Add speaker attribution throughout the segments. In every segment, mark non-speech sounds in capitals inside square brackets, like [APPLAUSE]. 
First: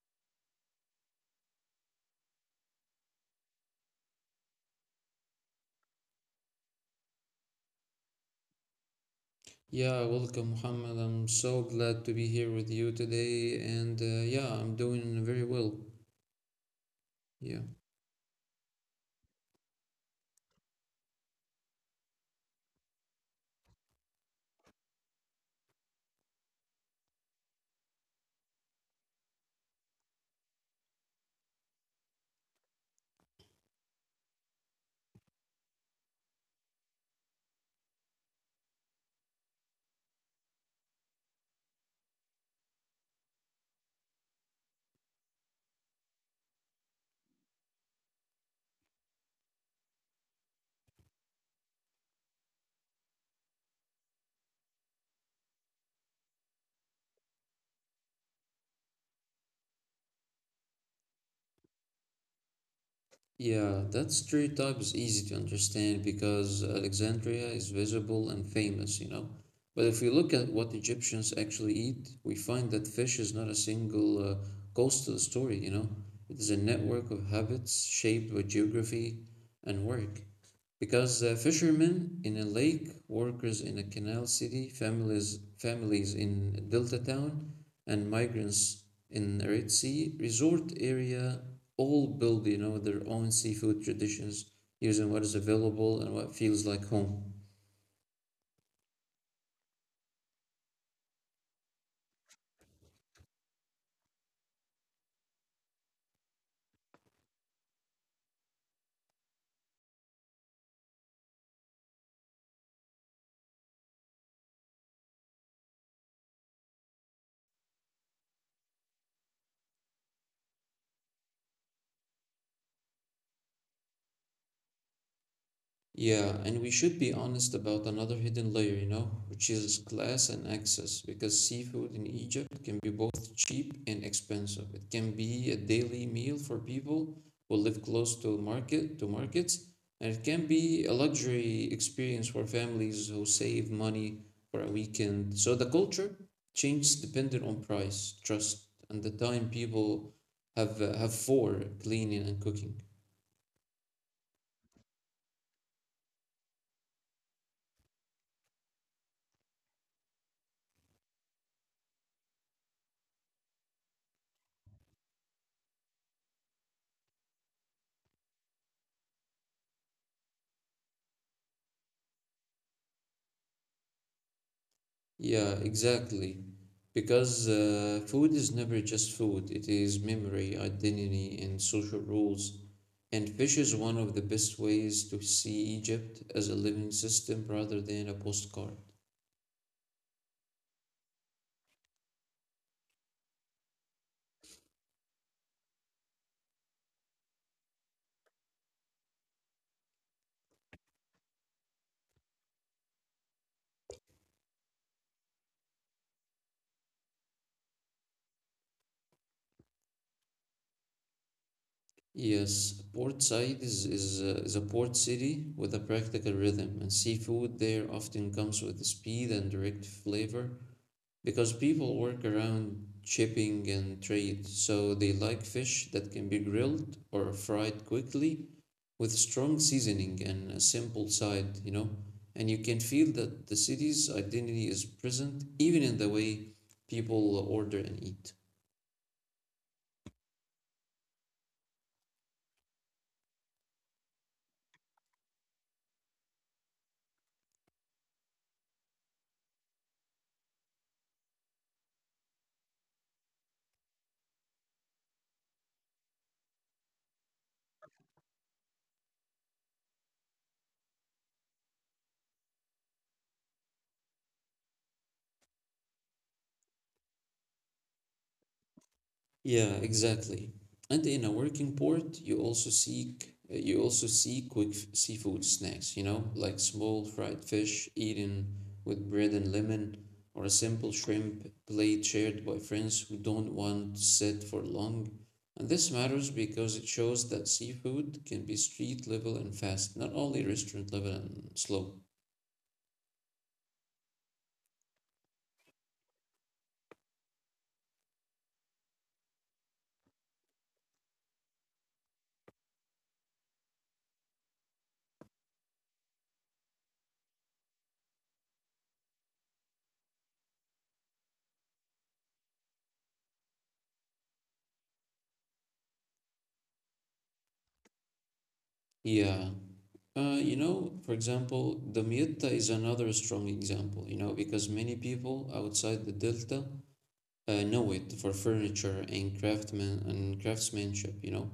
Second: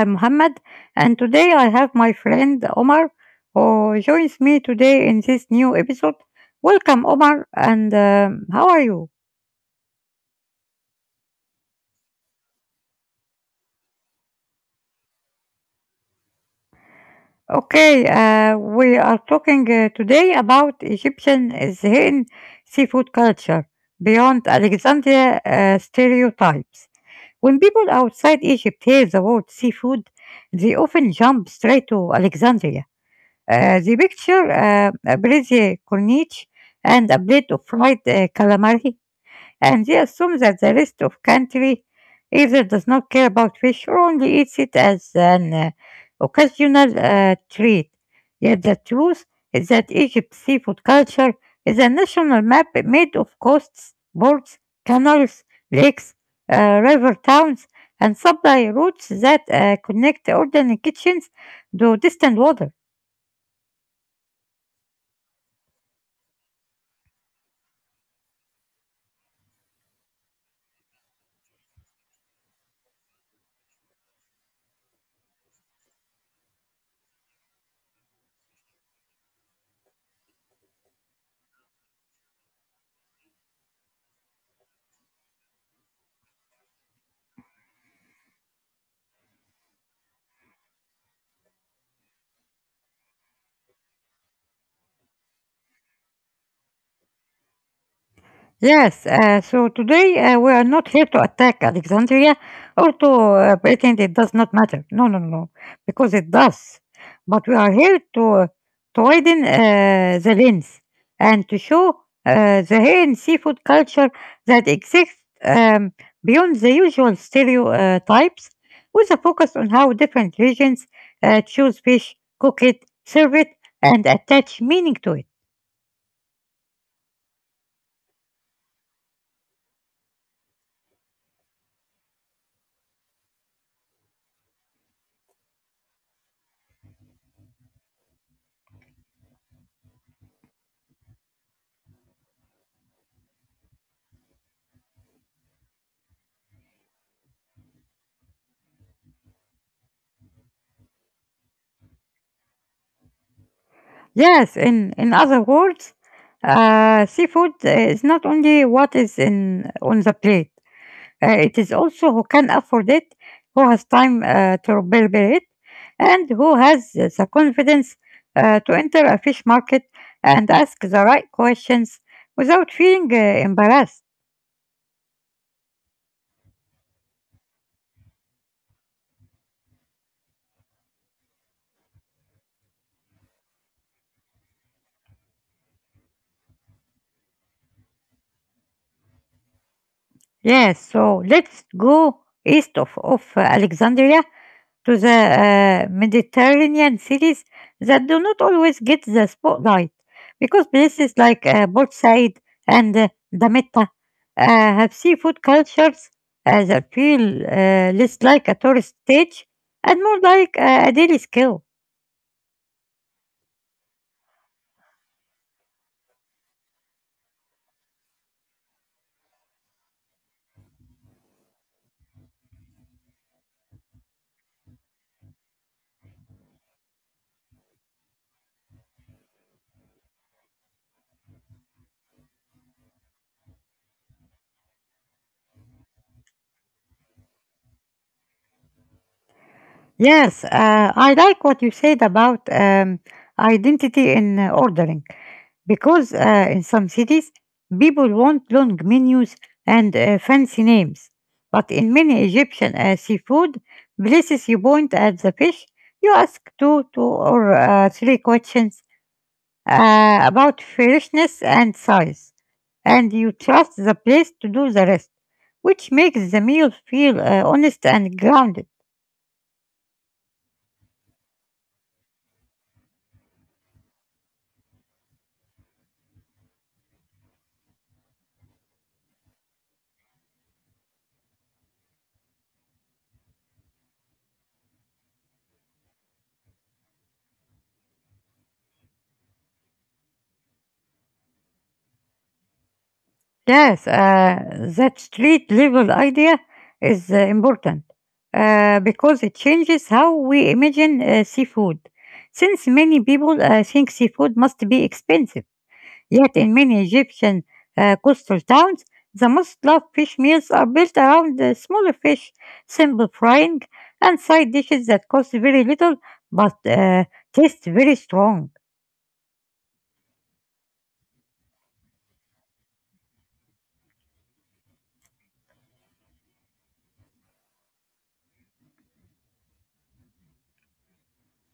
Speaker 1: I'm Muhammad, and today I have my friend Omar who joins me today in this new episode. Welcome, Omar, and how are you?
Speaker 2: Yeah, welcome, Muhammad. I'm so glad to be here with you today, and yeah, I'm doing very well. Yeah.
Speaker 1: Okay, we are talking today about Egyptian Zain seafood culture beyond Alexandria stereotypes. When people outside Egypt hear the word seafood, they often jump straight to Alexandria. The picture, a breaded corniche and a plate of fried calamari, and they assume that the rest of country either does not care about fish or only eats it as an occasional treat. Yet the truth is that Egypt's seafood culture is a national map made of coasts, ports, canals, lakes, river towns, and supply routes that connect ordinary kitchens to distant water.
Speaker 2: Yeah, that stereotype is easy to understand because Alexandria is visible and famous, you know. But if we look at what Egyptians actually eat, we find that fish is not a single coastal story, you know. It is a network of habits shaped by geography and work. Because fishermen in a lake, workers in a canal city, families in a delta town, and migrants in a Red Sea resort area all build, you know, their own seafood traditions using what is available and what feels like home.
Speaker 1: Yes, so today we are not here to attack Alexandria or to pretend it does not matter. No, no, no, no, because it does. But we are here to widen the lens and to show the Hainan seafood culture that exists, um, beyond the usual stereotypes, with a focus on how different regions choose fish, cook it, serve it, and attach meaning to it.
Speaker 2: Yeah, and we should be honest about another hidden layer, you know, which is class and access, because seafood in Egypt can be both cheap and expensive. It can be a daily meal for people who live close to markets, and it can be a luxury experience for families who save money for a weekend. So the culture changes dependent on price, trust, and the time people have for cleaning and cooking.
Speaker 1: Yes, in other words, seafood is not only what is in on the plate, it is also who can afford it, who has time to prepare it, and who has the confidence to enter a fish market and ask the right questions without feeling embarrassed.
Speaker 2: Yeah, exactly. Because food is never just food, it is memory, identity, and social rules. And fish is one of the best ways to see Egypt as a living system rather than a postcard.
Speaker 1: Yes, so let's go east of Alexandria to the Mediterranean cities that do not always get the spotlight because places like Port Said and Damietta have seafood cultures that feel less like a tourist stage and more like a daily skill.
Speaker 2: Yes, Port Said is a port city with a practical rhythm, and seafood there often comes with speed and direct flavor, because people work around shipping and trade, so they like fish that can be grilled or fried quickly with strong seasoning and a simple side, you know. And you can feel that the city's identity is present even in the way people order and eat.
Speaker 1: Yes, I like what you said about identity in ordering because in some cities people want long menus and fancy names. But in many Egyptian seafood places, you point at the fish, you ask two, two or three questions about freshness and size, and you trust the place to do the rest, which makes the meal feel honest and grounded.
Speaker 2: Yeah, exactly. And in a working port, you also see quick seafood snacks, you know, like small fried fish eaten with bread and lemon, or a simple shrimp plate shared by friends who don't want to sit for long. And this matters because it shows that seafood can be street level and fast, not only restaurant level and slow.
Speaker 1: Yes, that street level idea is important because it changes how we imagine seafood. Since many people think seafood must be expensive, yet in many Egyptian coastal towns, the most loved fish meals are built around smaller fish, simple frying, and side dishes that cost very little but taste very strong.
Speaker 2: Yeah. You know, for example, the Mietta is another strong example, you know, because many people outside the Delta know it for furniture and craftsmanship, you know.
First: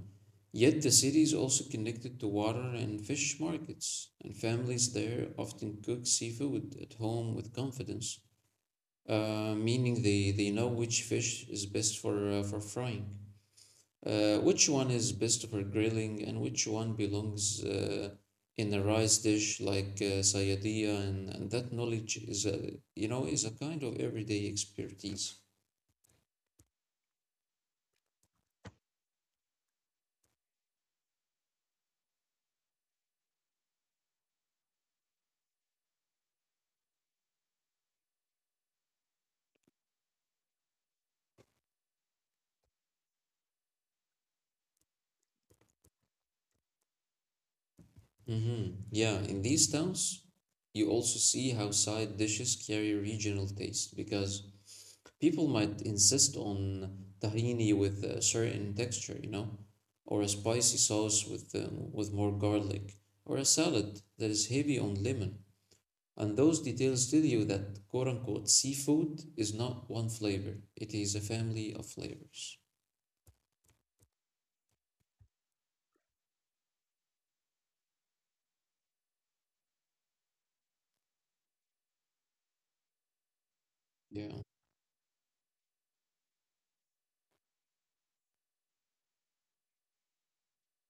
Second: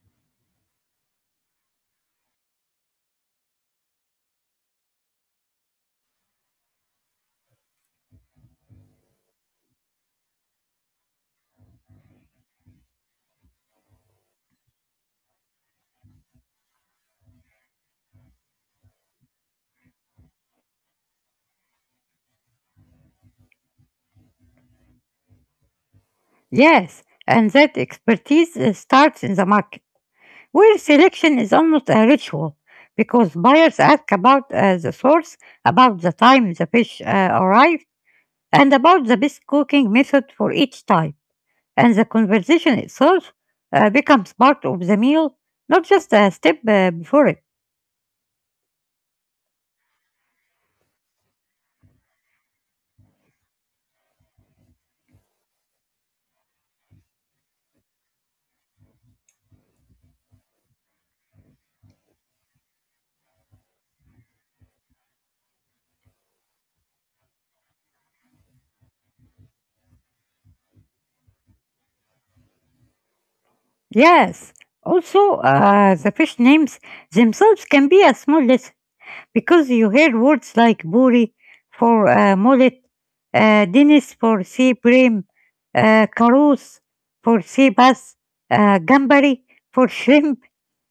Speaker 2: Yet the city is also connected to water and fish markets, and families there often cook seafood at home with confidence, meaning they know which fish is best for frying. Which one is best for grilling and which one belongs in a rice dish like sayadiyah, and that knowledge is a, you know, is a kind of everyday expertise.
Speaker 1: Yes, and that expertise starts in the market. Well, selection is almost a ritual because buyers ask about the source, about the time the fish arrived, and about the best cooking method for each type. And the conversation itself becomes part of the meal, not just a step before it.
Speaker 2: Yeah, in these towns, you also see how side dishes carry regional taste because people might insist on tahini with a certain texture, you know, or a spicy sauce with more garlic, or a salad that is heavy on lemon. And those details tell you that quote unquote seafood is not one flavor, it is a family of flavors.
Speaker 1: Yes, also, the fish names themselves can be a small lesson because you hear words like buri for mullet, Dennis
Speaker 2: Yeah.
Speaker 1: for sea bream, Carouse for sea bass, Gambari for shrimp,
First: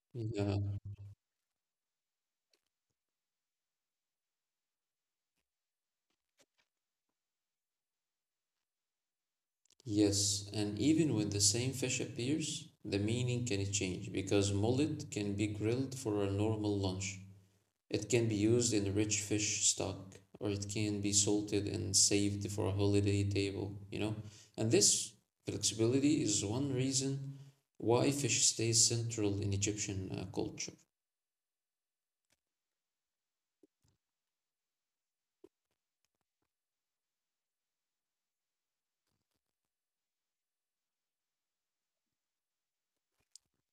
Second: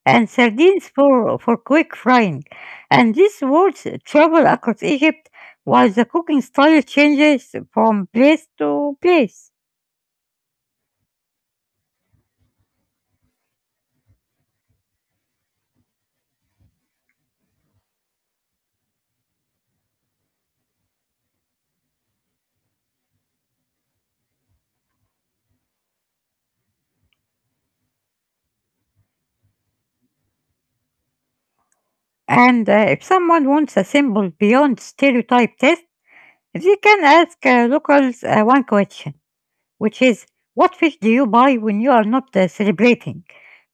Speaker 1: and
Speaker 2: Yeah.
Speaker 1: sardines for quick frying. And these words travel across Egypt while the cooking style changes from place to place.
Speaker 2: Yes. And even when the same fish appears, the meaning can change because mullet can be grilled for a normal lunch. It can be used in rich fish stock, or it can be salted and saved for a holiday table, you know? And this flexibility is one reason why fish stays central in Egyptian culture.
Speaker 1: And if someone wants a symbol beyond stereotype test, they can ask locals one question, which is, what fish do you buy when you are not celebrating?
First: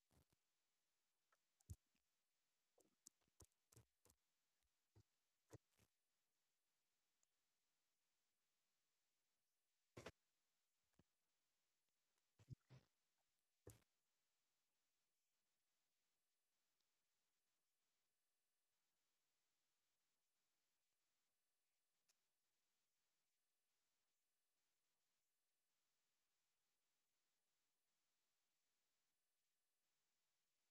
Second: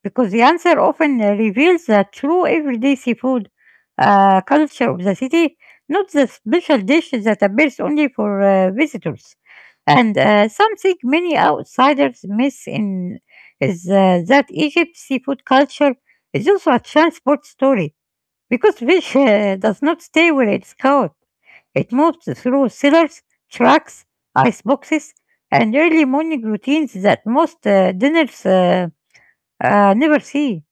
Speaker 1: Because the answer often reveals the true everyday seafood culture of the city, not the special dish that appears only for visitors. And something many outsiders miss in is that Egypt's seafood culture is also a transport story because fish does not stay where it's caught. It moves through cellars, trucks, ice boxes, and early morning routines that most dinners never see.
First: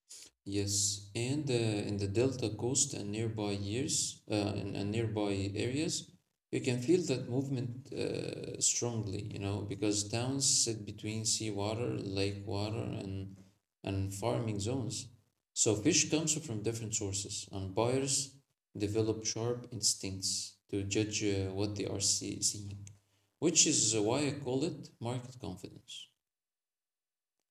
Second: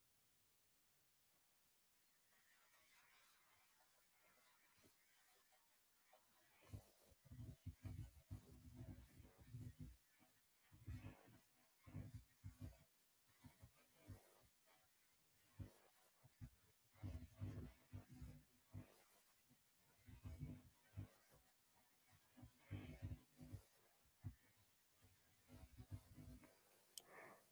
Speaker 2: Yes, and in the Delta Coast and nearby years and nearby areas, you can feel that movement strongly, you know, because towns sit between seawater, lake water, and farming zones. So fish comes from different sources, and buyers develop sharp instincts to judge what they are seeing, which is why I call it market confidence.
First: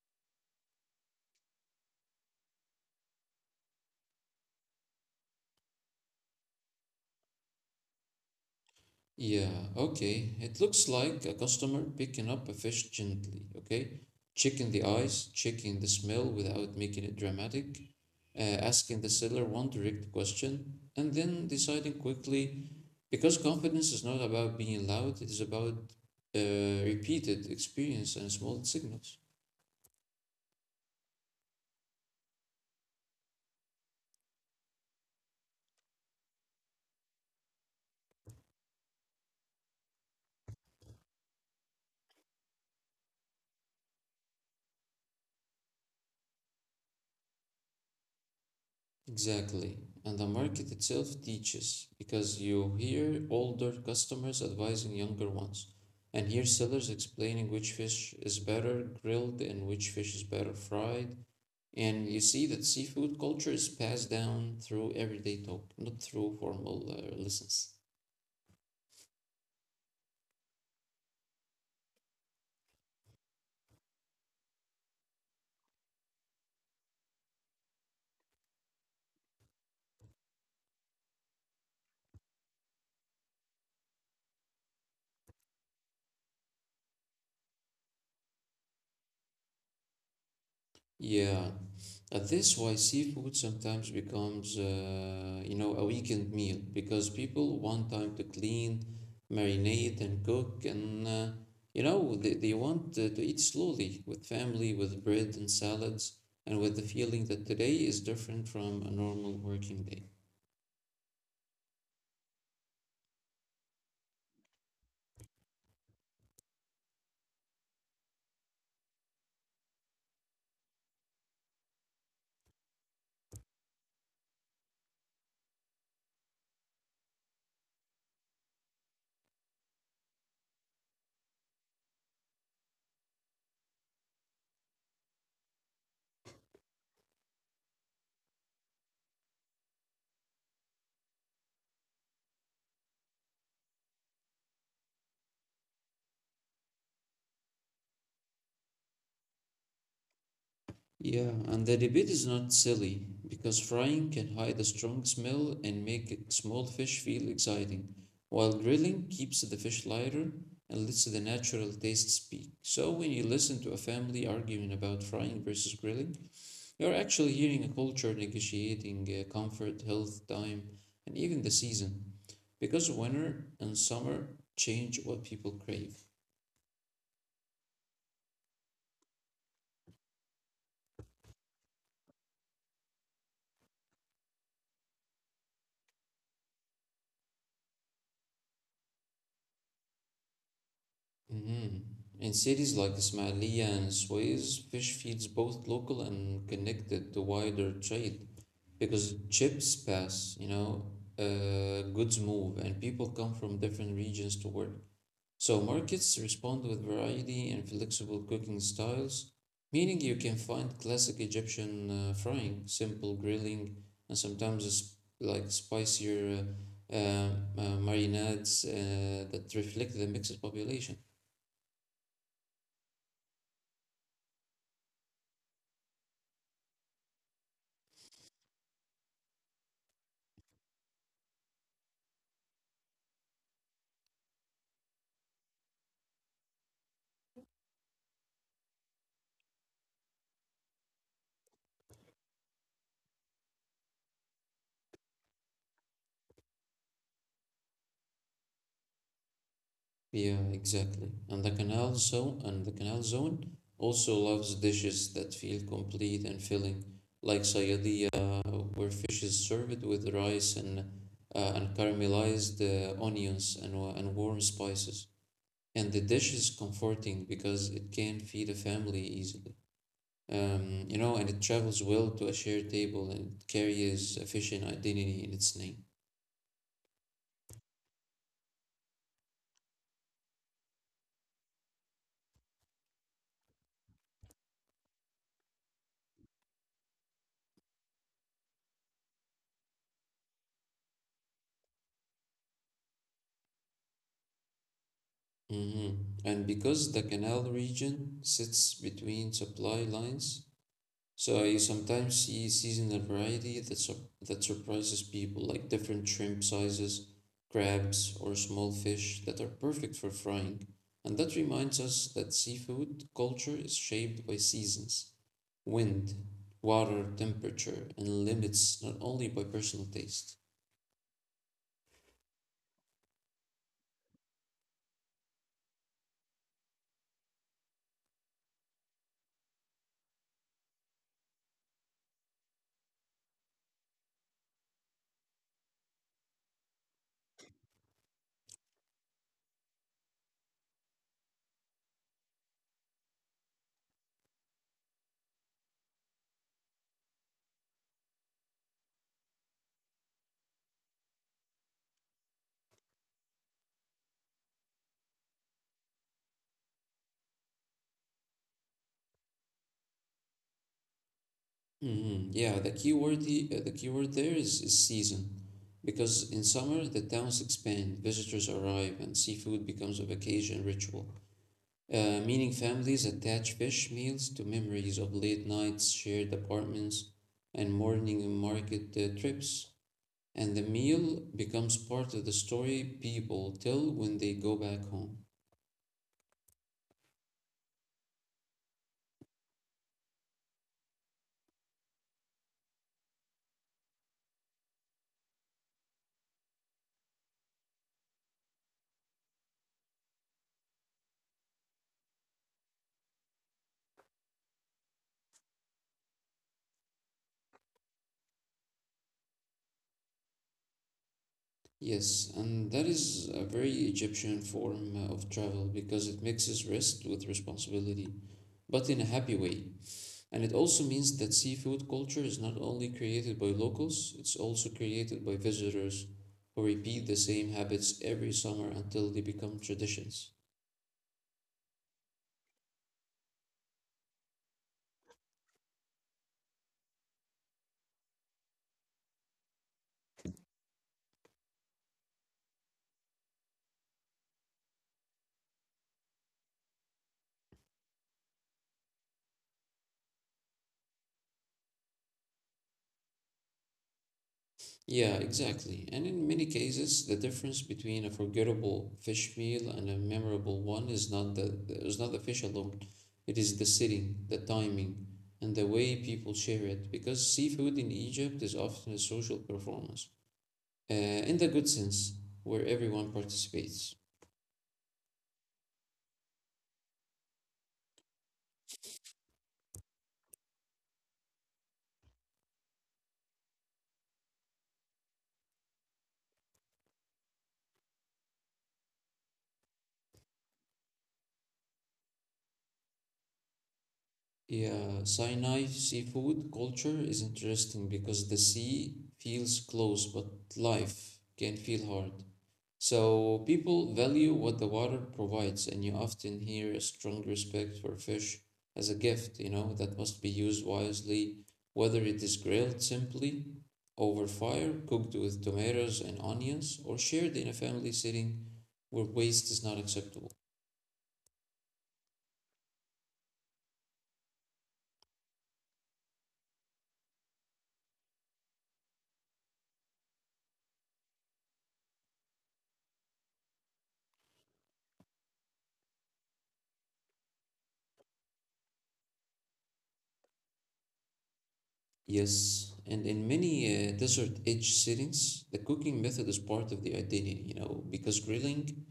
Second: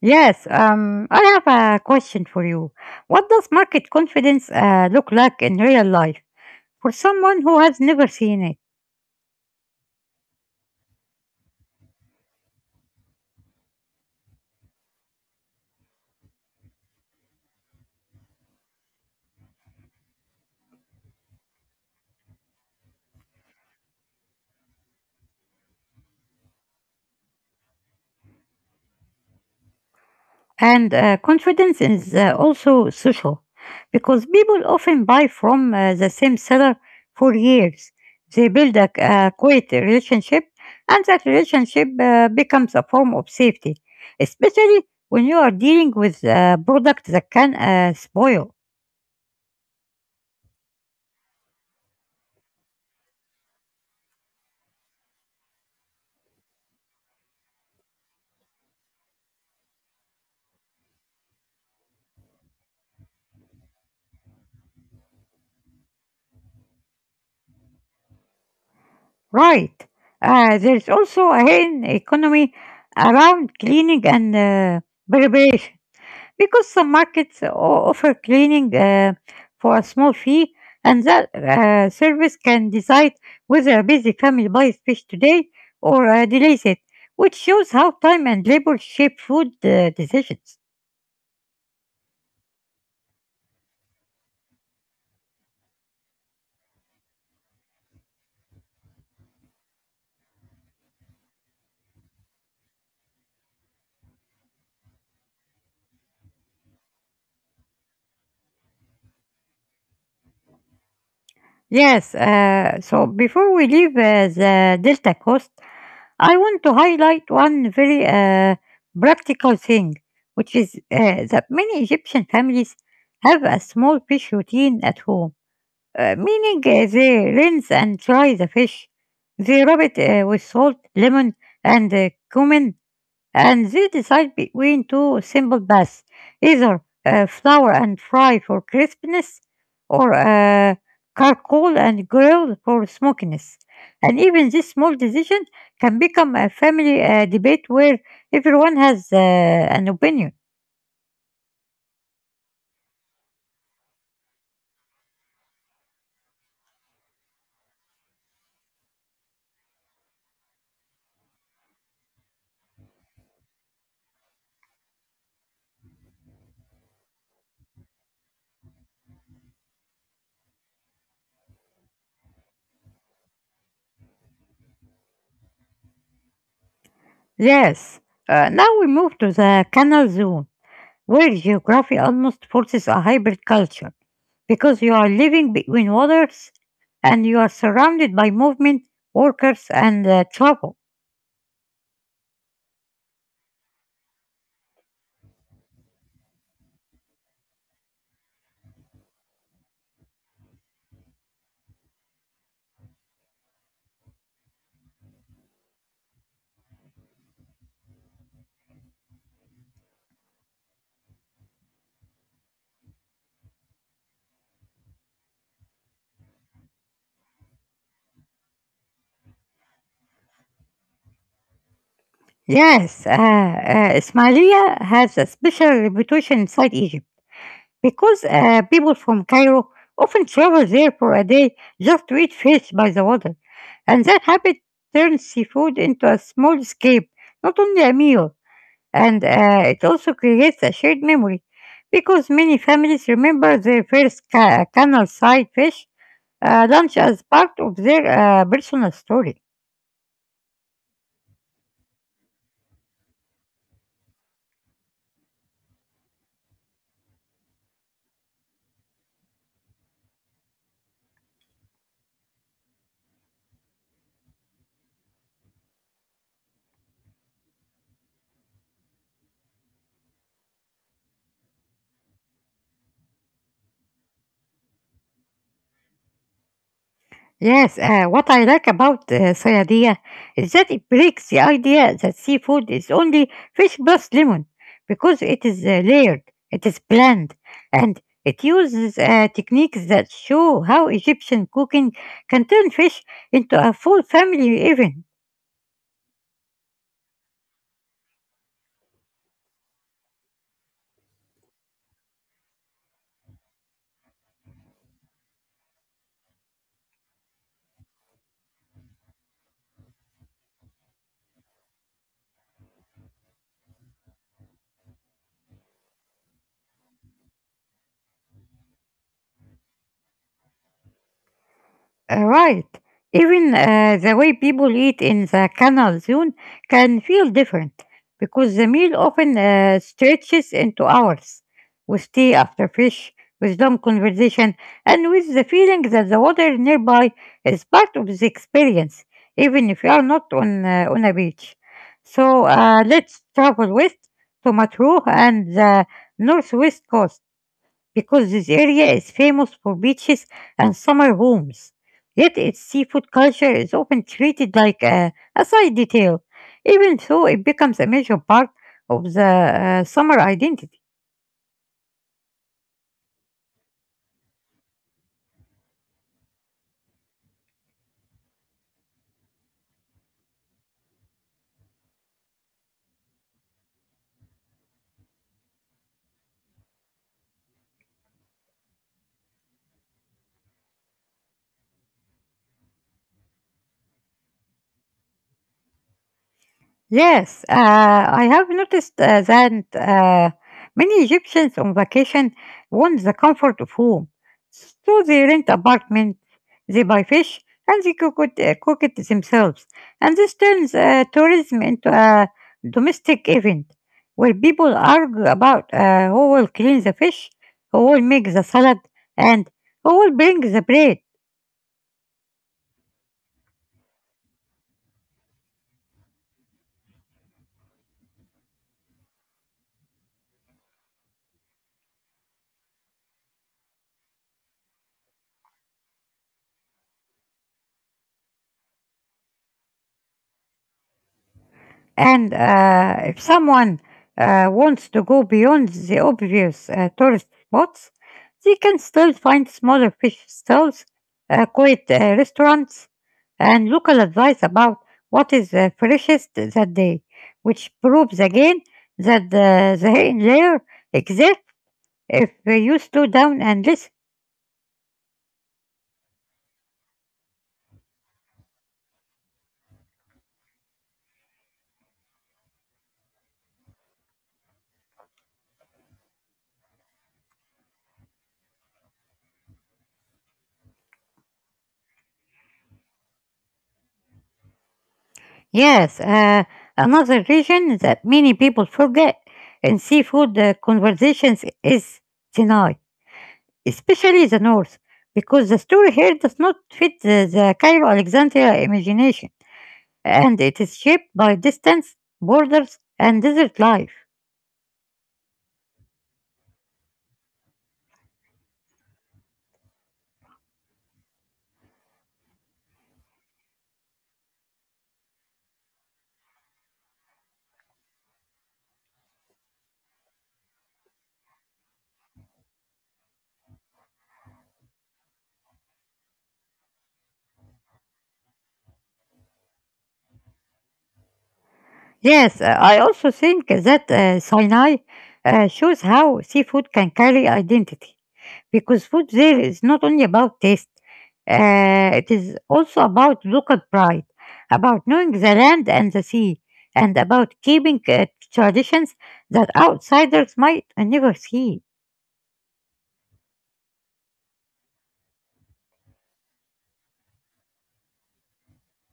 Speaker 1: Yes, I have a question for you. What does market confidence look like in real life for someone who has never seen it?
Speaker 2: Yeah, okay. It looks like a customer picking up a fish gently, okay? Checking the eyes, checking the smell without making it dramatic, asking the seller one direct question, and then deciding quickly because confidence is not about being loud, it is about repeated experience and small signals.
Speaker 1: And confidence is also social because people often buy from the same seller for years. They build a quiet relationship, and that relationship becomes a form of safety, especially when you are dealing with a product that can spoil.
Speaker 2: Exactly. And the market itself teaches because you hear older customers advising younger ones, and hear sellers explaining which fish is better grilled and which fish is better fried. And you see that seafood culture is passed down through everyday talk, not through formal lessons.
Speaker 1: Right. There's also a hidden economy around cleaning and preparation because some markets offer cleaning for a small fee, and that service can decide whether a busy family buys fish today or delays it, which shows how time and labor shape food decisions.
Speaker 2: Yeah. That's why seafood sometimes becomes, you know, a weekend meal because people want time to clean, marinate, and cook, and you know, they want to eat slowly with family, with bread and salads, and with the feeling that today is different from a normal working day.
Speaker 1: Yes, so before we leave the Delta Coast, I want to highlight one very practical thing, which is that many Egyptian families have a small fish routine at home. Meaning they rinse and dry the fish. They rub it with salt, lemon, and cumin, and they decide between two simple baths, either flour and fry for crispness, or charcoal and grill for smokiness. And even this small decision can become a family debate where everyone has an opinion.
Speaker 2: Yeah, and the debate is not silly because frying can hide a strong smell and make small fish feel exciting, while grilling keeps the fish lighter and lets the natural taste speak. So, when you listen to a family arguing about frying versus grilling, you're actually hearing a culture negotiating comfort, health, time, and even the season because winter and summer change what people crave.
Speaker 1: Yes, now we move to the canal zone where geography almost forces a hybrid culture because you are living between waters and you are surrounded by movement, workers, and travel.
Speaker 2: Mhm. In cities like Ismailia and Suez, fish feeds both local and connected to wider trade because ships pass, you know, goods move, and people come from different regions to work. So markets respond with variety and flexible cooking styles, meaning you can find classic Egyptian frying, simple grilling, and sometimes it's like spicier uh, uh, marinades that reflect the mixed population.
Speaker 1: Yes, Ismailia has a special reputation inside Egypt because people from Cairo often travel there for a day just to eat fish by the water, and that habit turns seafood into a small escape, not only a meal. And it also creates a shared memory because many families remember their first canal side fish lunch as part of their personal story.
Speaker 2: Yeah, exactly. And the canal zone also loves dishes that feel complete and filling, like sayadiya, where fish is served with rice and caramelized onions and warm spices. And the dish is comforting because it can feed a family easily. You know, and it travels well to a shared table and it carries a fishing identity in its name.
Speaker 1: Yes, what I like about Sayadia is that it breaks the idea that seafood is only fish plus lemon because it is layered, it is planned, and it uses techniques that show how Egyptian cooking can turn fish into a full family event.
Speaker 2: Mm-hmm. And because the canal region sits between supply lines, so you sometimes see seasonal variety that surprises people, like different shrimp sizes, crabs, or small fish that are perfect for frying. And that reminds us that seafood culture is shaped by seasons, wind, water, temperature, and limits, not only by personal taste.
Speaker 1: Right. Even the way people eat in the canal zone can feel different because the meal often stretches into hours with tea after fish, with long conversation, and with the feeling that the water nearby is part of the experience, even if you are not on, on a beach. So let's travel west to Matruh and the northwest coast because this area is famous for beaches and summer homes. Yet its seafood culture is often treated like a side detail, even though it becomes a major part of the summer identity.
Speaker 2: Mhm. Yeah, the key word there is season, because in summer the towns expand, visitors arrive, and seafood becomes a vacation ritual. Meaning families attach fish meals to memories of late nights, shared apartments, and morning market trips, and the meal becomes part of the story people tell when they go back home.
Speaker 1: Yes, I have noticed that many Egyptians on vacation want the comfort of home. So they rent apartment, they buy fish, and they cook it, cook it themselves. And this turns tourism into a domestic event where people argue about who will clean the fish, who will make the salad, and who will bring the bread.
Speaker 2: Yes, and that is a very Egyptian form of travel because it mixes rest with responsibility, but in a happy way. And it also means that seafood culture is not only created by locals, it's also created by visitors who repeat the same habits every summer until they become traditions.
Speaker 1: And if someone wants to go beyond the obvious tourist spots, they can still find smaller fish stalls, quiet restaurants, and local advice about what is freshest that day, which proves again that the hidden layer exists if you slow down and listen.
Speaker 2: Yeah, exactly. And in many cases, the difference between a forgettable fish meal and a memorable one is not the fish alone. It is the setting, the timing, and the way people share it. Because seafood in Egypt is often a social performance, uh, in the good sense, where everyone participates.
Speaker 1: Yes, another region that many people forget in seafood conversations is Sinai, especially the north, because the story here does not fit the Cairo Alexandria imagination, and it is shaped by distance, borders, and desert life.
Speaker 2: Yeah, Sinai seafood culture is interesting because the sea feels close, but life can feel hard. So people value what the water provides, and you often hear a strong respect for fish as a gift, you know, that must be used wisely, whether it is grilled simply over fire, cooked with tomatoes and onions, or shared in a family setting where waste is not acceptable.
Speaker 1: Yes, I also think that Sinai shows how seafood can carry identity, because food there is not only about taste, it is also about local pride, about knowing the land and the sea, and about keeping traditions that outsiders might never see.
Speaker 2: Yes, and in many desert edge settings, the cooking method is part of the identity, you know, because grilling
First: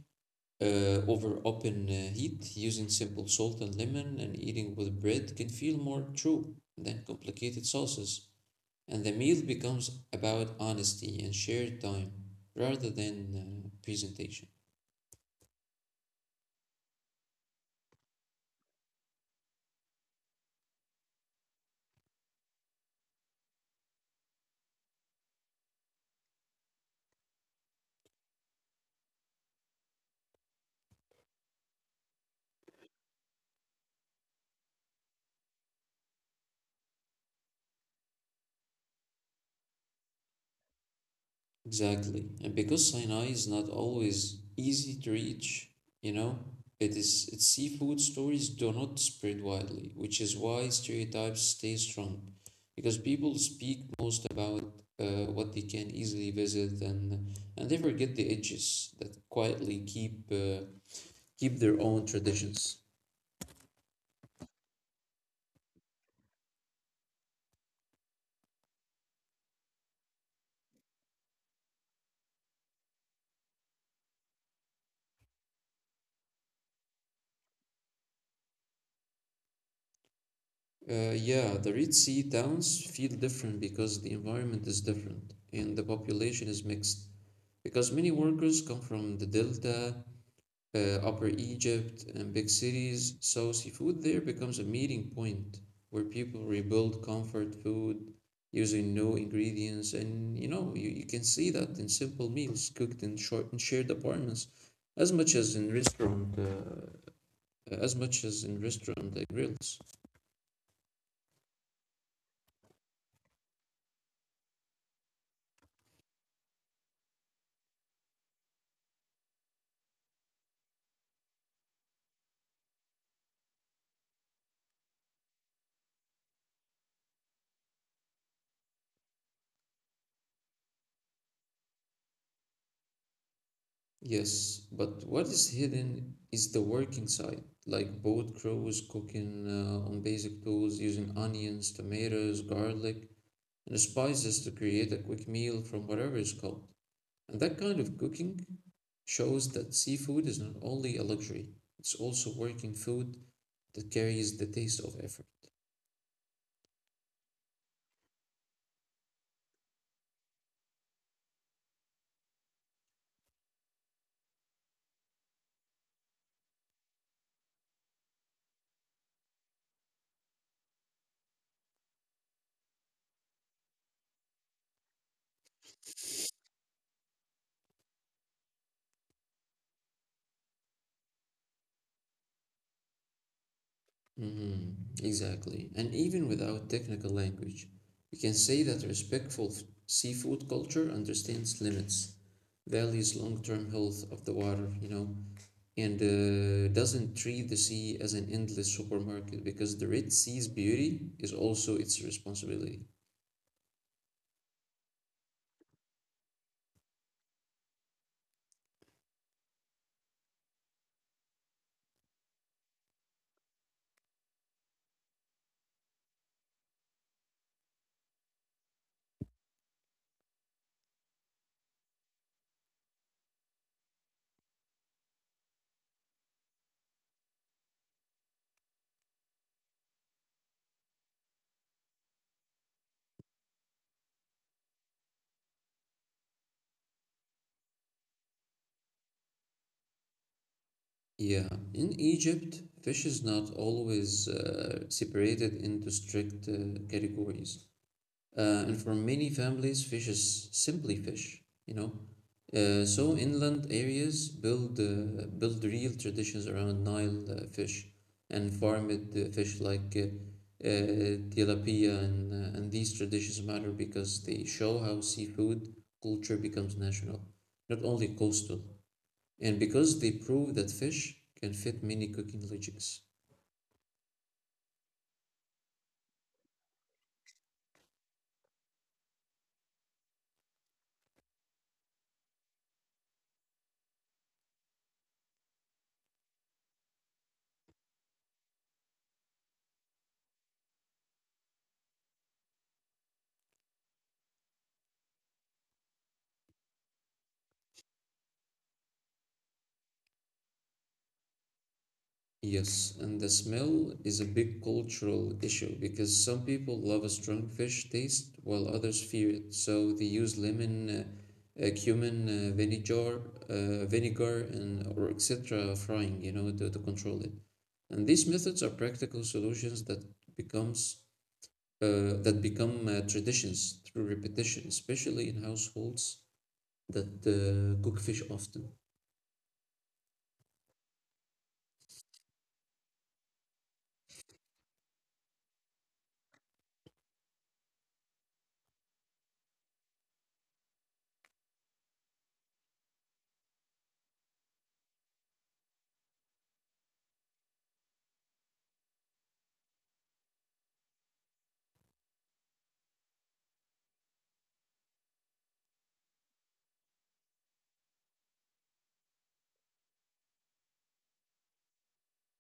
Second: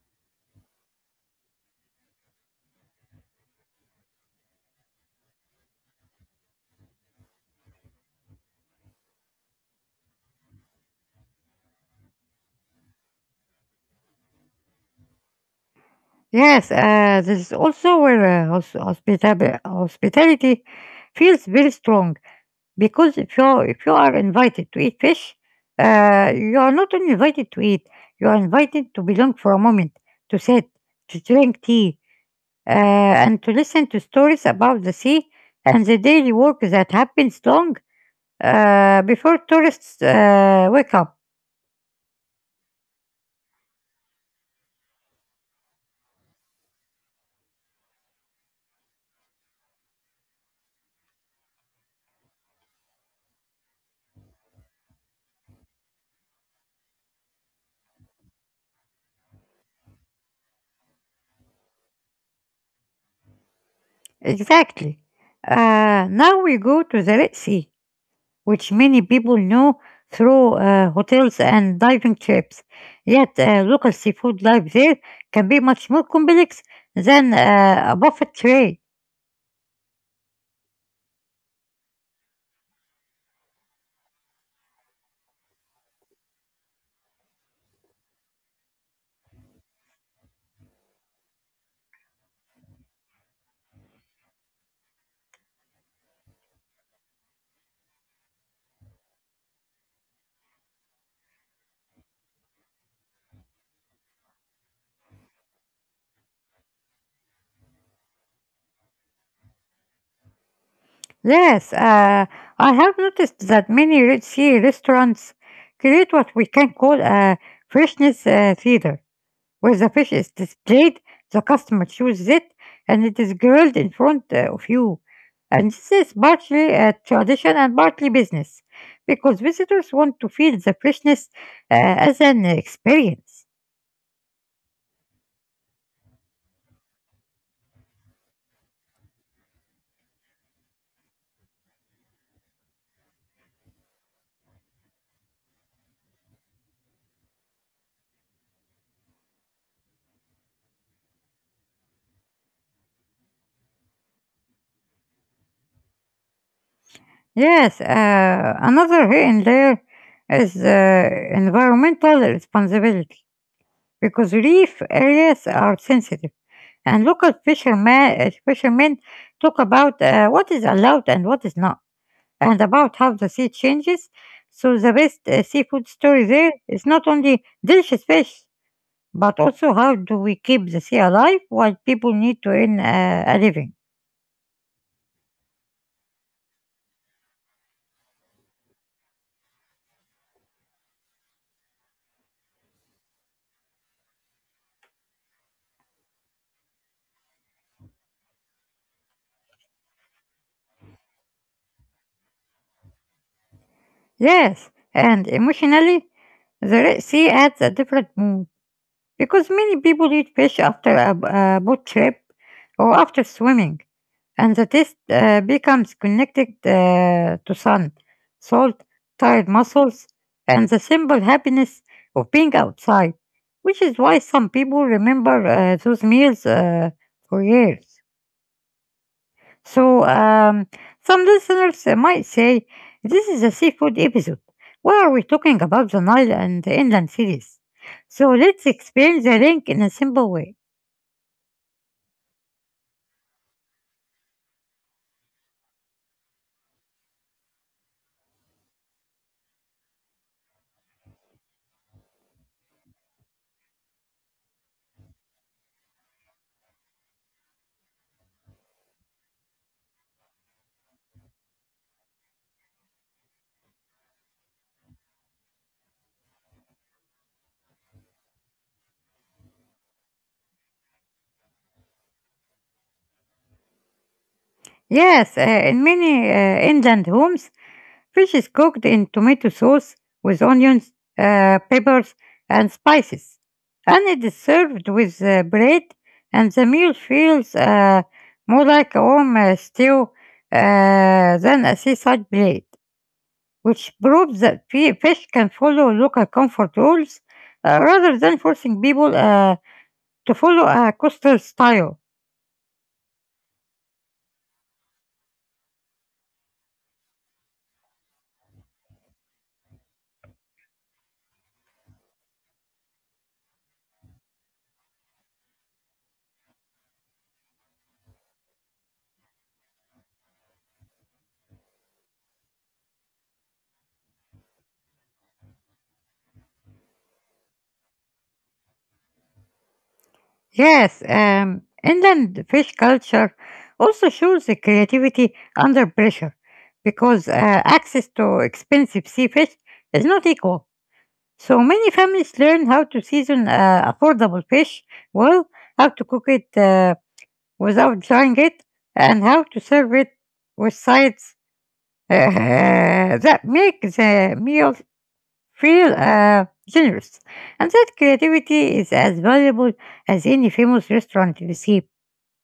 Speaker 2: over open heat using simple salt and lemon and eating with bread can feel more true than complicated sauces. And the meal becomes about honesty and shared time rather than presentation.
Speaker 1: Yes, this is also where hospitality feels very strong because if you are invited to eat fish, you are not only invited to eat, you are invited to belong for a moment, to sit, to drink tea, and to listen to stories about the sea and the daily work that happens long before tourists wake up.
Speaker 2: Exactly. And because Sinai is not always easy to reach, you know, it is its seafood stories do not spread widely, which is why stereotypes stay strong. Because people speak most about what they can easily visit and they forget the edges that quietly keep keep their own traditions.
Speaker 1: Exactly. Now we go to the Red Sea, which many people know through hotels and diving trips. Yet, local seafood life there can be much more complex than a buffet tray.
Speaker 2: Yeah, the Red Sea towns feel different because the environment is different and the population is mixed, because many workers come from the Delta, Upper Egypt, and big cities, so seafood there becomes a meeting point where people rebuild comfort food using no ingredients. And you know, you can see that in simple meals cooked in short in shared apartments, as much as in restaurant, uh, as much as in restaurant grills.
Speaker 1: Yes, I have noticed that many Red Sea restaurants create what we can call a freshness theater where the fish is displayed, the customer chooses it, and it is grilled in front of you. And this is partly a tradition and partly business, because visitors want to feel the freshness uh, as an experience.
Speaker 2: Yes, but what is hidden is the working side, like boat crews cooking on basic tools using onions, tomatoes, garlic, and spices to create a quick meal from whatever is caught. And that kind of cooking shows that seafood is not only a luxury, it's also working food that carries the taste of effort.
Speaker 1: Yes, another here and there is environmental responsibility because reef areas are sensitive, and local fishermen talk about what is allowed and what is not, and about how the sea changes. So the best seafood story there is not only delicious fish, but also how do we keep the sea alive while people need to earn a living.
Speaker 2: Mhm, exactly. And even without technical language, we can say that respectful seafood culture understands limits, values long-term health of the water, and doesn't treat the sea as an endless supermarket because the Red Sea's beauty is also its responsibility.
Speaker 1: Yes, and emotionally, the Red Sea adds a different mood because many people eat fish after a boat trip or after swimming, and the test becomes connected to sun, salt, tired muscles, and the simple happiness of being outside, which is why some people remember those meals for years. So, some listeners might say, this is a seafood episode. Why are we talking about the Nile and the inland cities? So, let's explain the link in a simple way.
Speaker 2: Yeah, in Egypt, fish is not always separated into strict categories. And for many families, fish is simply fish. So inland areas build real traditions around Nile fish and farmed fish like tilapia, and these traditions matter because they show how seafood culture becomes national, not only coastal, and because they prove that fish can fit many cooking logics.
Speaker 1: Yes, in many inland homes, fish is cooked in tomato sauce with onions, peppers, and spices, and it is served with bread. And the meal feels more like a home stew than a seaside plate, which proves that fish can follow local comfort rules rather than forcing people to follow a coastal style.
Speaker 2: Yes, and the smell is a big cultural issue because some people love a strong fish taste while others fear it. So they use lemon, cumin, vinegar, vinegar, and or etc. frying, to control it. And these methods are practical solutions that becomes that become traditions through repetition, especially in households that cook fish often.
Speaker 1: Yes, inland fish culture also shows the creativity under pressure because access to expensive sea fish is not equal. So many families learn how to season affordable fish well, how to cook it without drying it, and how to serve it with sides [LAUGHS] uh, that make the meal feel generous. And that creativity is as valuable as any famous restaurant recipe.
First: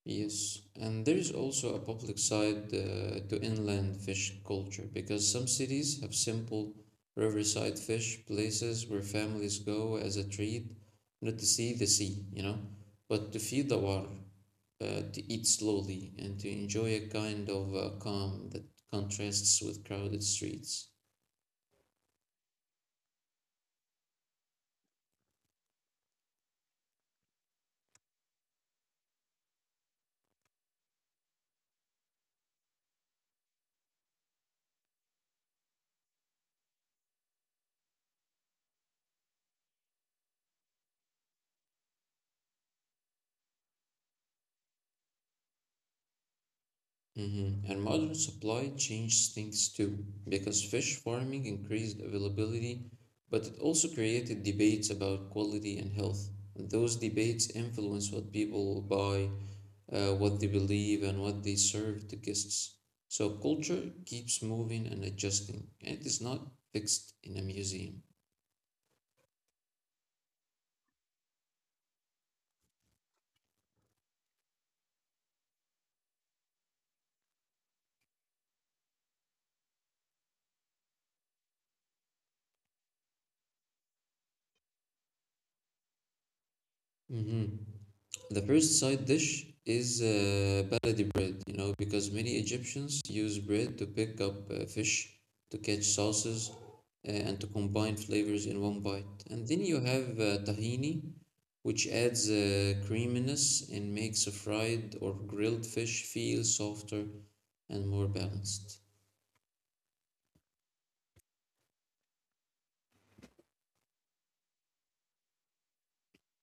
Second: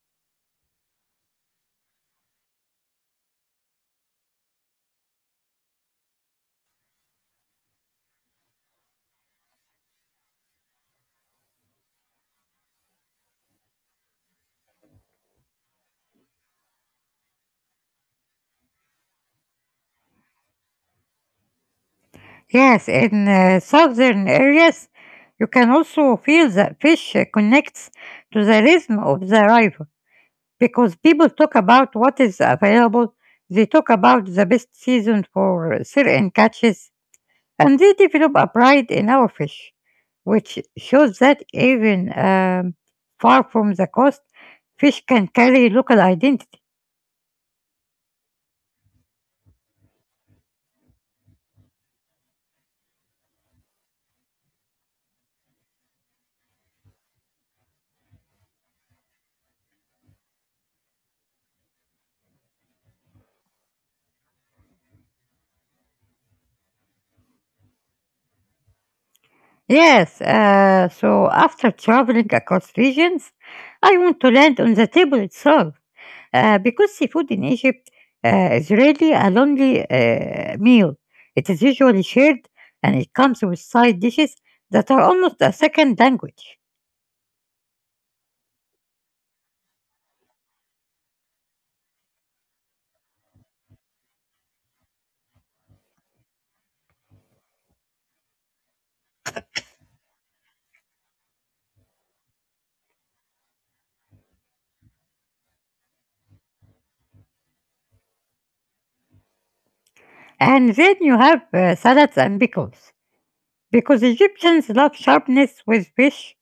Speaker 2: Yes, and there is also a public side to inland fish culture because some cities have simple riverside fish places where families go as a treat, not to see the sea, but to feel the water, to eat slowly, and to enjoy a kind of calm that contrasts with crowded streets.
Speaker 1: Yes, in southern areas, you can also feel that fish connects to the rhythm of the river because people talk about what is available, they talk about the best season for certain catches, and they develop a pride in our fish, which shows that even far from the coast, fish can carry local identity.
Speaker 2: Mhm. And modern supply changed things too, because fish farming increased availability, but it also created debates about quality and health. And those debates influence what people buy, what they believe, and what they serve to guests. So culture keeps moving and adjusting, and it is not fixed in a museum.
Speaker 1: Yes, so after traveling across regions, I want to land on the table itself. Because seafood in Egypt is really a lonely meal. It is usually shared and it comes with side dishes that are almost a second language.
Speaker 2: Mhm. The first side dish is baladi bread, because many Egyptians use bread to pick up fish, to catch sauces, and to combine flavors in one bite. And then you have tahini, which adds creaminess and makes a fried or grilled fish feel softer and more balanced.
Speaker 1: And then you have salads and pickles. Because Egyptians love sharpness with fish,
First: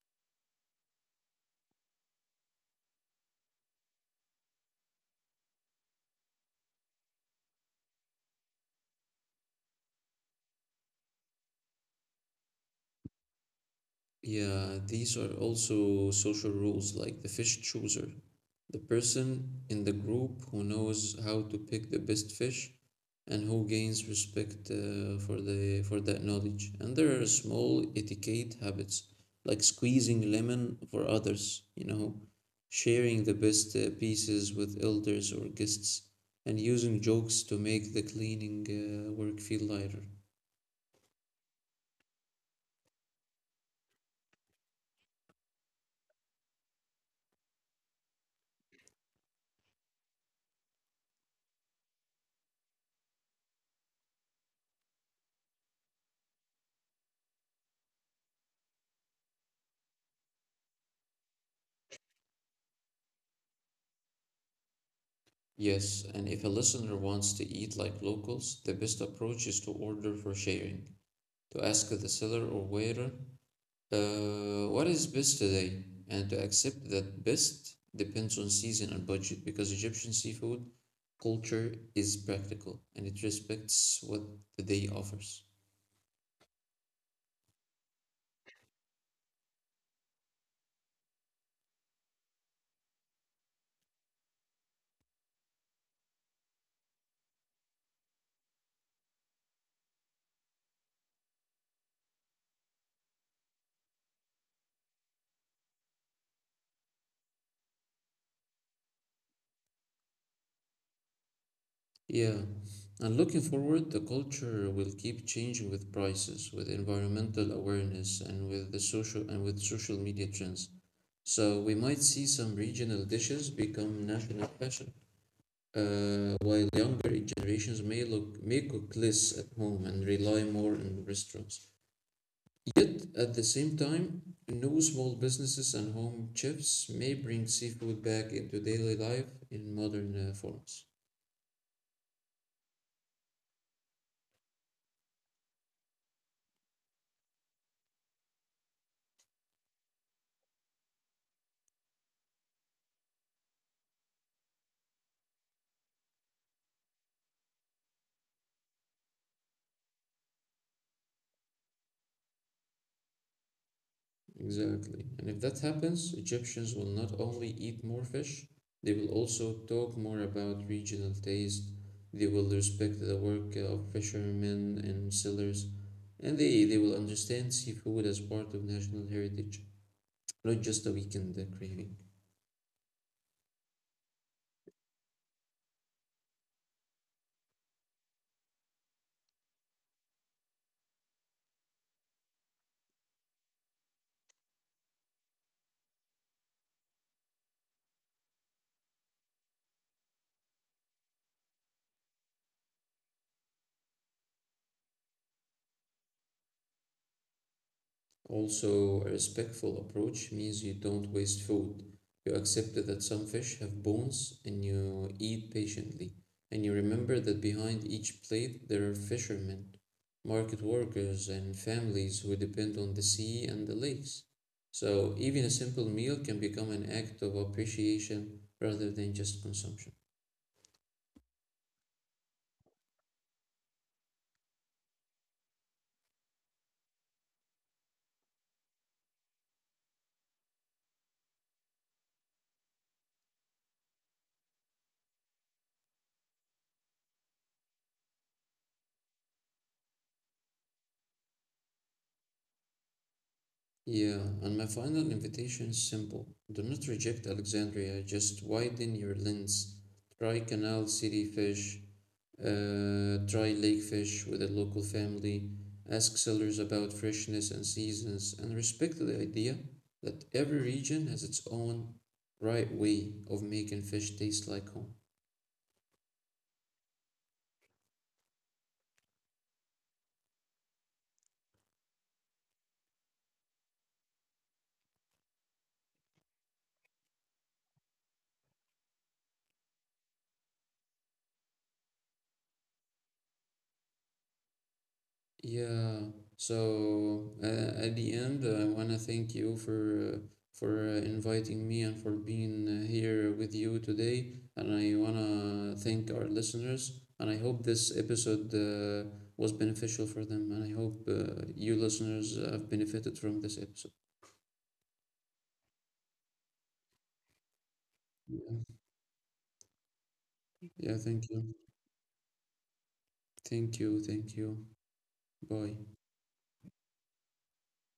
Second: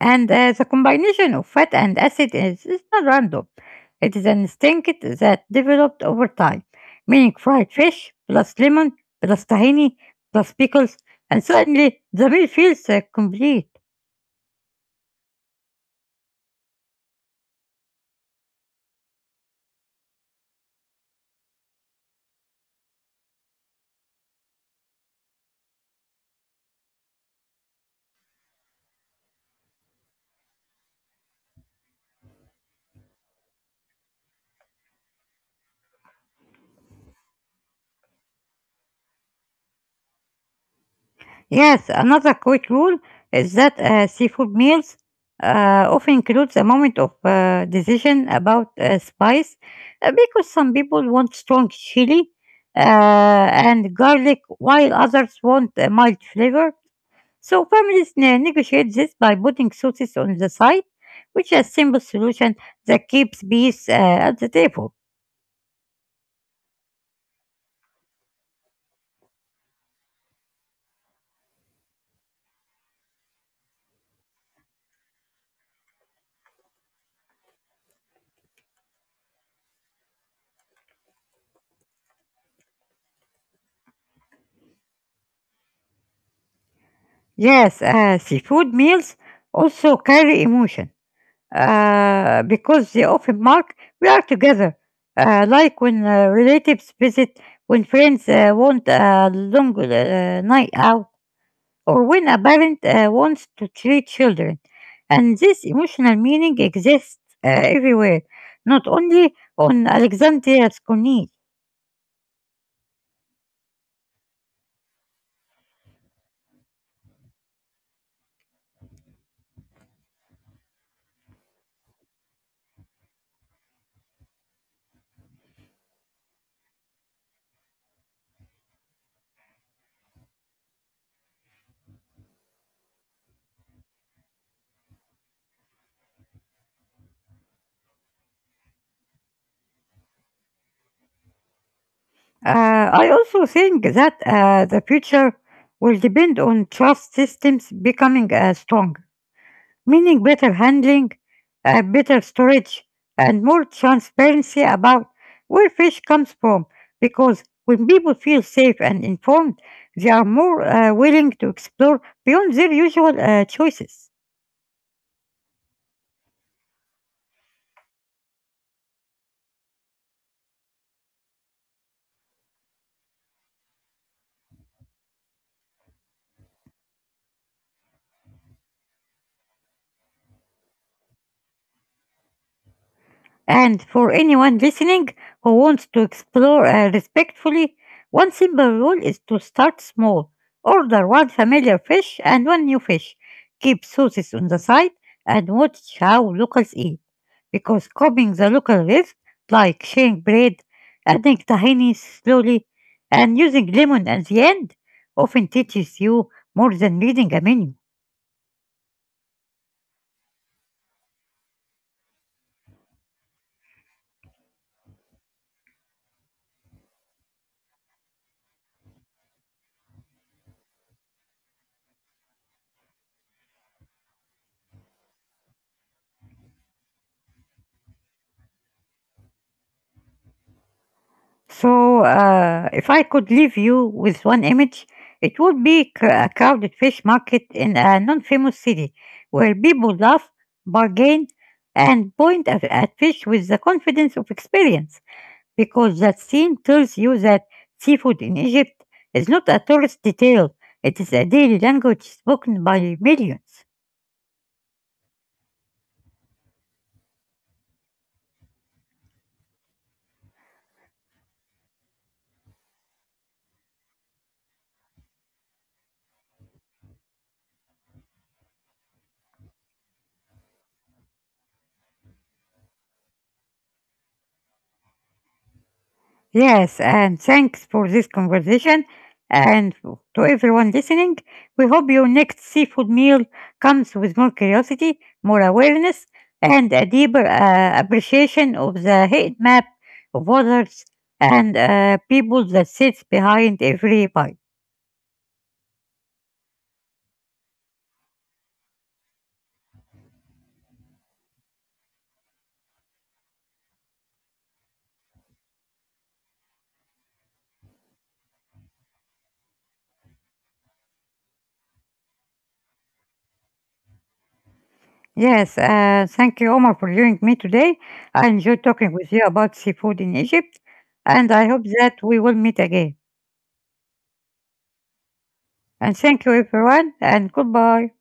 Speaker 1: and the combination of fat and acid is not random. It is an instinct that developed over time, meaning fried fish plus lemon plus tahini plus pickles, and suddenly the meal feels complete.
Speaker 2: Yeah, these are also social rules like the fish chooser. The person in the group who knows how to pick the best fish and who gains respect for the for that knowledge. And there are small etiquette habits like squeezing lemon for others, sharing the best pieces with elders or guests, and using jokes to make the cleaning work feel lighter.
Speaker 1: Yes, another quick rule is that seafood meals often includes a moment of decision about spice because some people want strong chili and garlic while others want a mild flavor. So families negotiate this by putting sauces on the side, which is a simple solution that keeps peace at the table.
Speaker 2: Yes, and if a listener wants to eat like locals, the best approach is to order for sharing, to ask the seller or waiter, uh, what is best today? And to accept that best depends on season and budget because Egyptian seafood culture is practical and it respects what the day offers.
Speaker 1: Yes, seafood meals also carry emotion because they often mark we are together, like when relatives visit, when friends want a long night out, or when a parent wants to treat children. And this emotional meaning exists everywhere, not only on Alexandria's Corniche.
Speaker 2: Yeah, and looking forward, the culture will keep changing with prices, with environmental awareness, and with social media trends. So we might see some regional dishes become national fashion. While younger generations may cook less at home and rely more on restaurants. Yet at the same time, new small businesses and home chefs may bring seafood back into daily life in modern forms.
Speaker 1: I also think that the future will depend on trust systems becoming strong, meaning better handling, better storage, and more transparency about where fish comes from. Because when people feel safe and informed, they are more willing to explore beyond their usual choices.
Speaker 2: Exactly. And if that happens, Egyptians will not only eat more fish, they will also talk more about regional taste. They will respect the work of fishermen and sailors, and they will understand seafood as part of national heritage, not just a weekend craving.
Speaker 1: And for anyone listening who wants to explore respectfully, one simple rule is to start small. Order one familiar fish and one new fish. Keep sauces on the side and watch how locals eat. Because copying the local dish, like sharing bread, adding tahini slowly, and using lemon at the end, often teaches you more than reading a menu.
Speaker 2: Also, a respectful approach means you don't waste food. You accept that some fish have bones and you eat patiently. And you remember that behind each plate there are fishermen, market workers, and families who depend on the sea and the lakes. So, even a simple meal can become an act of appreciation rather than just consumption.
Speaker 1: So, if I could leave you with one image, it would be a crowded fish market in a non famous city where people laugh, bargain, and point at fish with the confidence of experience because that scene tells you that seafood in Egypt is not a tourist detail, it is a daily language spoken by millions.
Speaker 2: Yeah, and my final invitation is simple. Do not reject Alexandria, just widen your lens. Try canal city fish, try lake fish with a local family, ask sellers about freshness and seasons, and respect the idea that every region has its own right way of making fish taste like home.
Speaker 1: Yes, and thanks for this conversation. And to everyone listening, we hope your next seafood meal comes with more curiosity, more awareness, and a deeper appreciation of the heat map of waters and people that sits behind every bite.
Speaker 2: Yeah. So at the end, I want to thank you for inviting me and for being here with you today. And I want to thank our listeners. And I hope this episode was beneficial for them. And I hope you listeners have benefited from this episode.
Speaker 1: Yes, thank you, Omar, for joining me today. I enjoyed
Speaker 2: Yeah.
Speaker 1: talking with you about seafood in Egypt,
Speaker 2: Yeah. Thank
Speaker 1: and
Speaker 2: you.
Speaker 1: I hope that we will meet again.
Speaker 2: Thank you. Thank you. Bye.
Speaker 1: And thank you, everyone, and goodbye.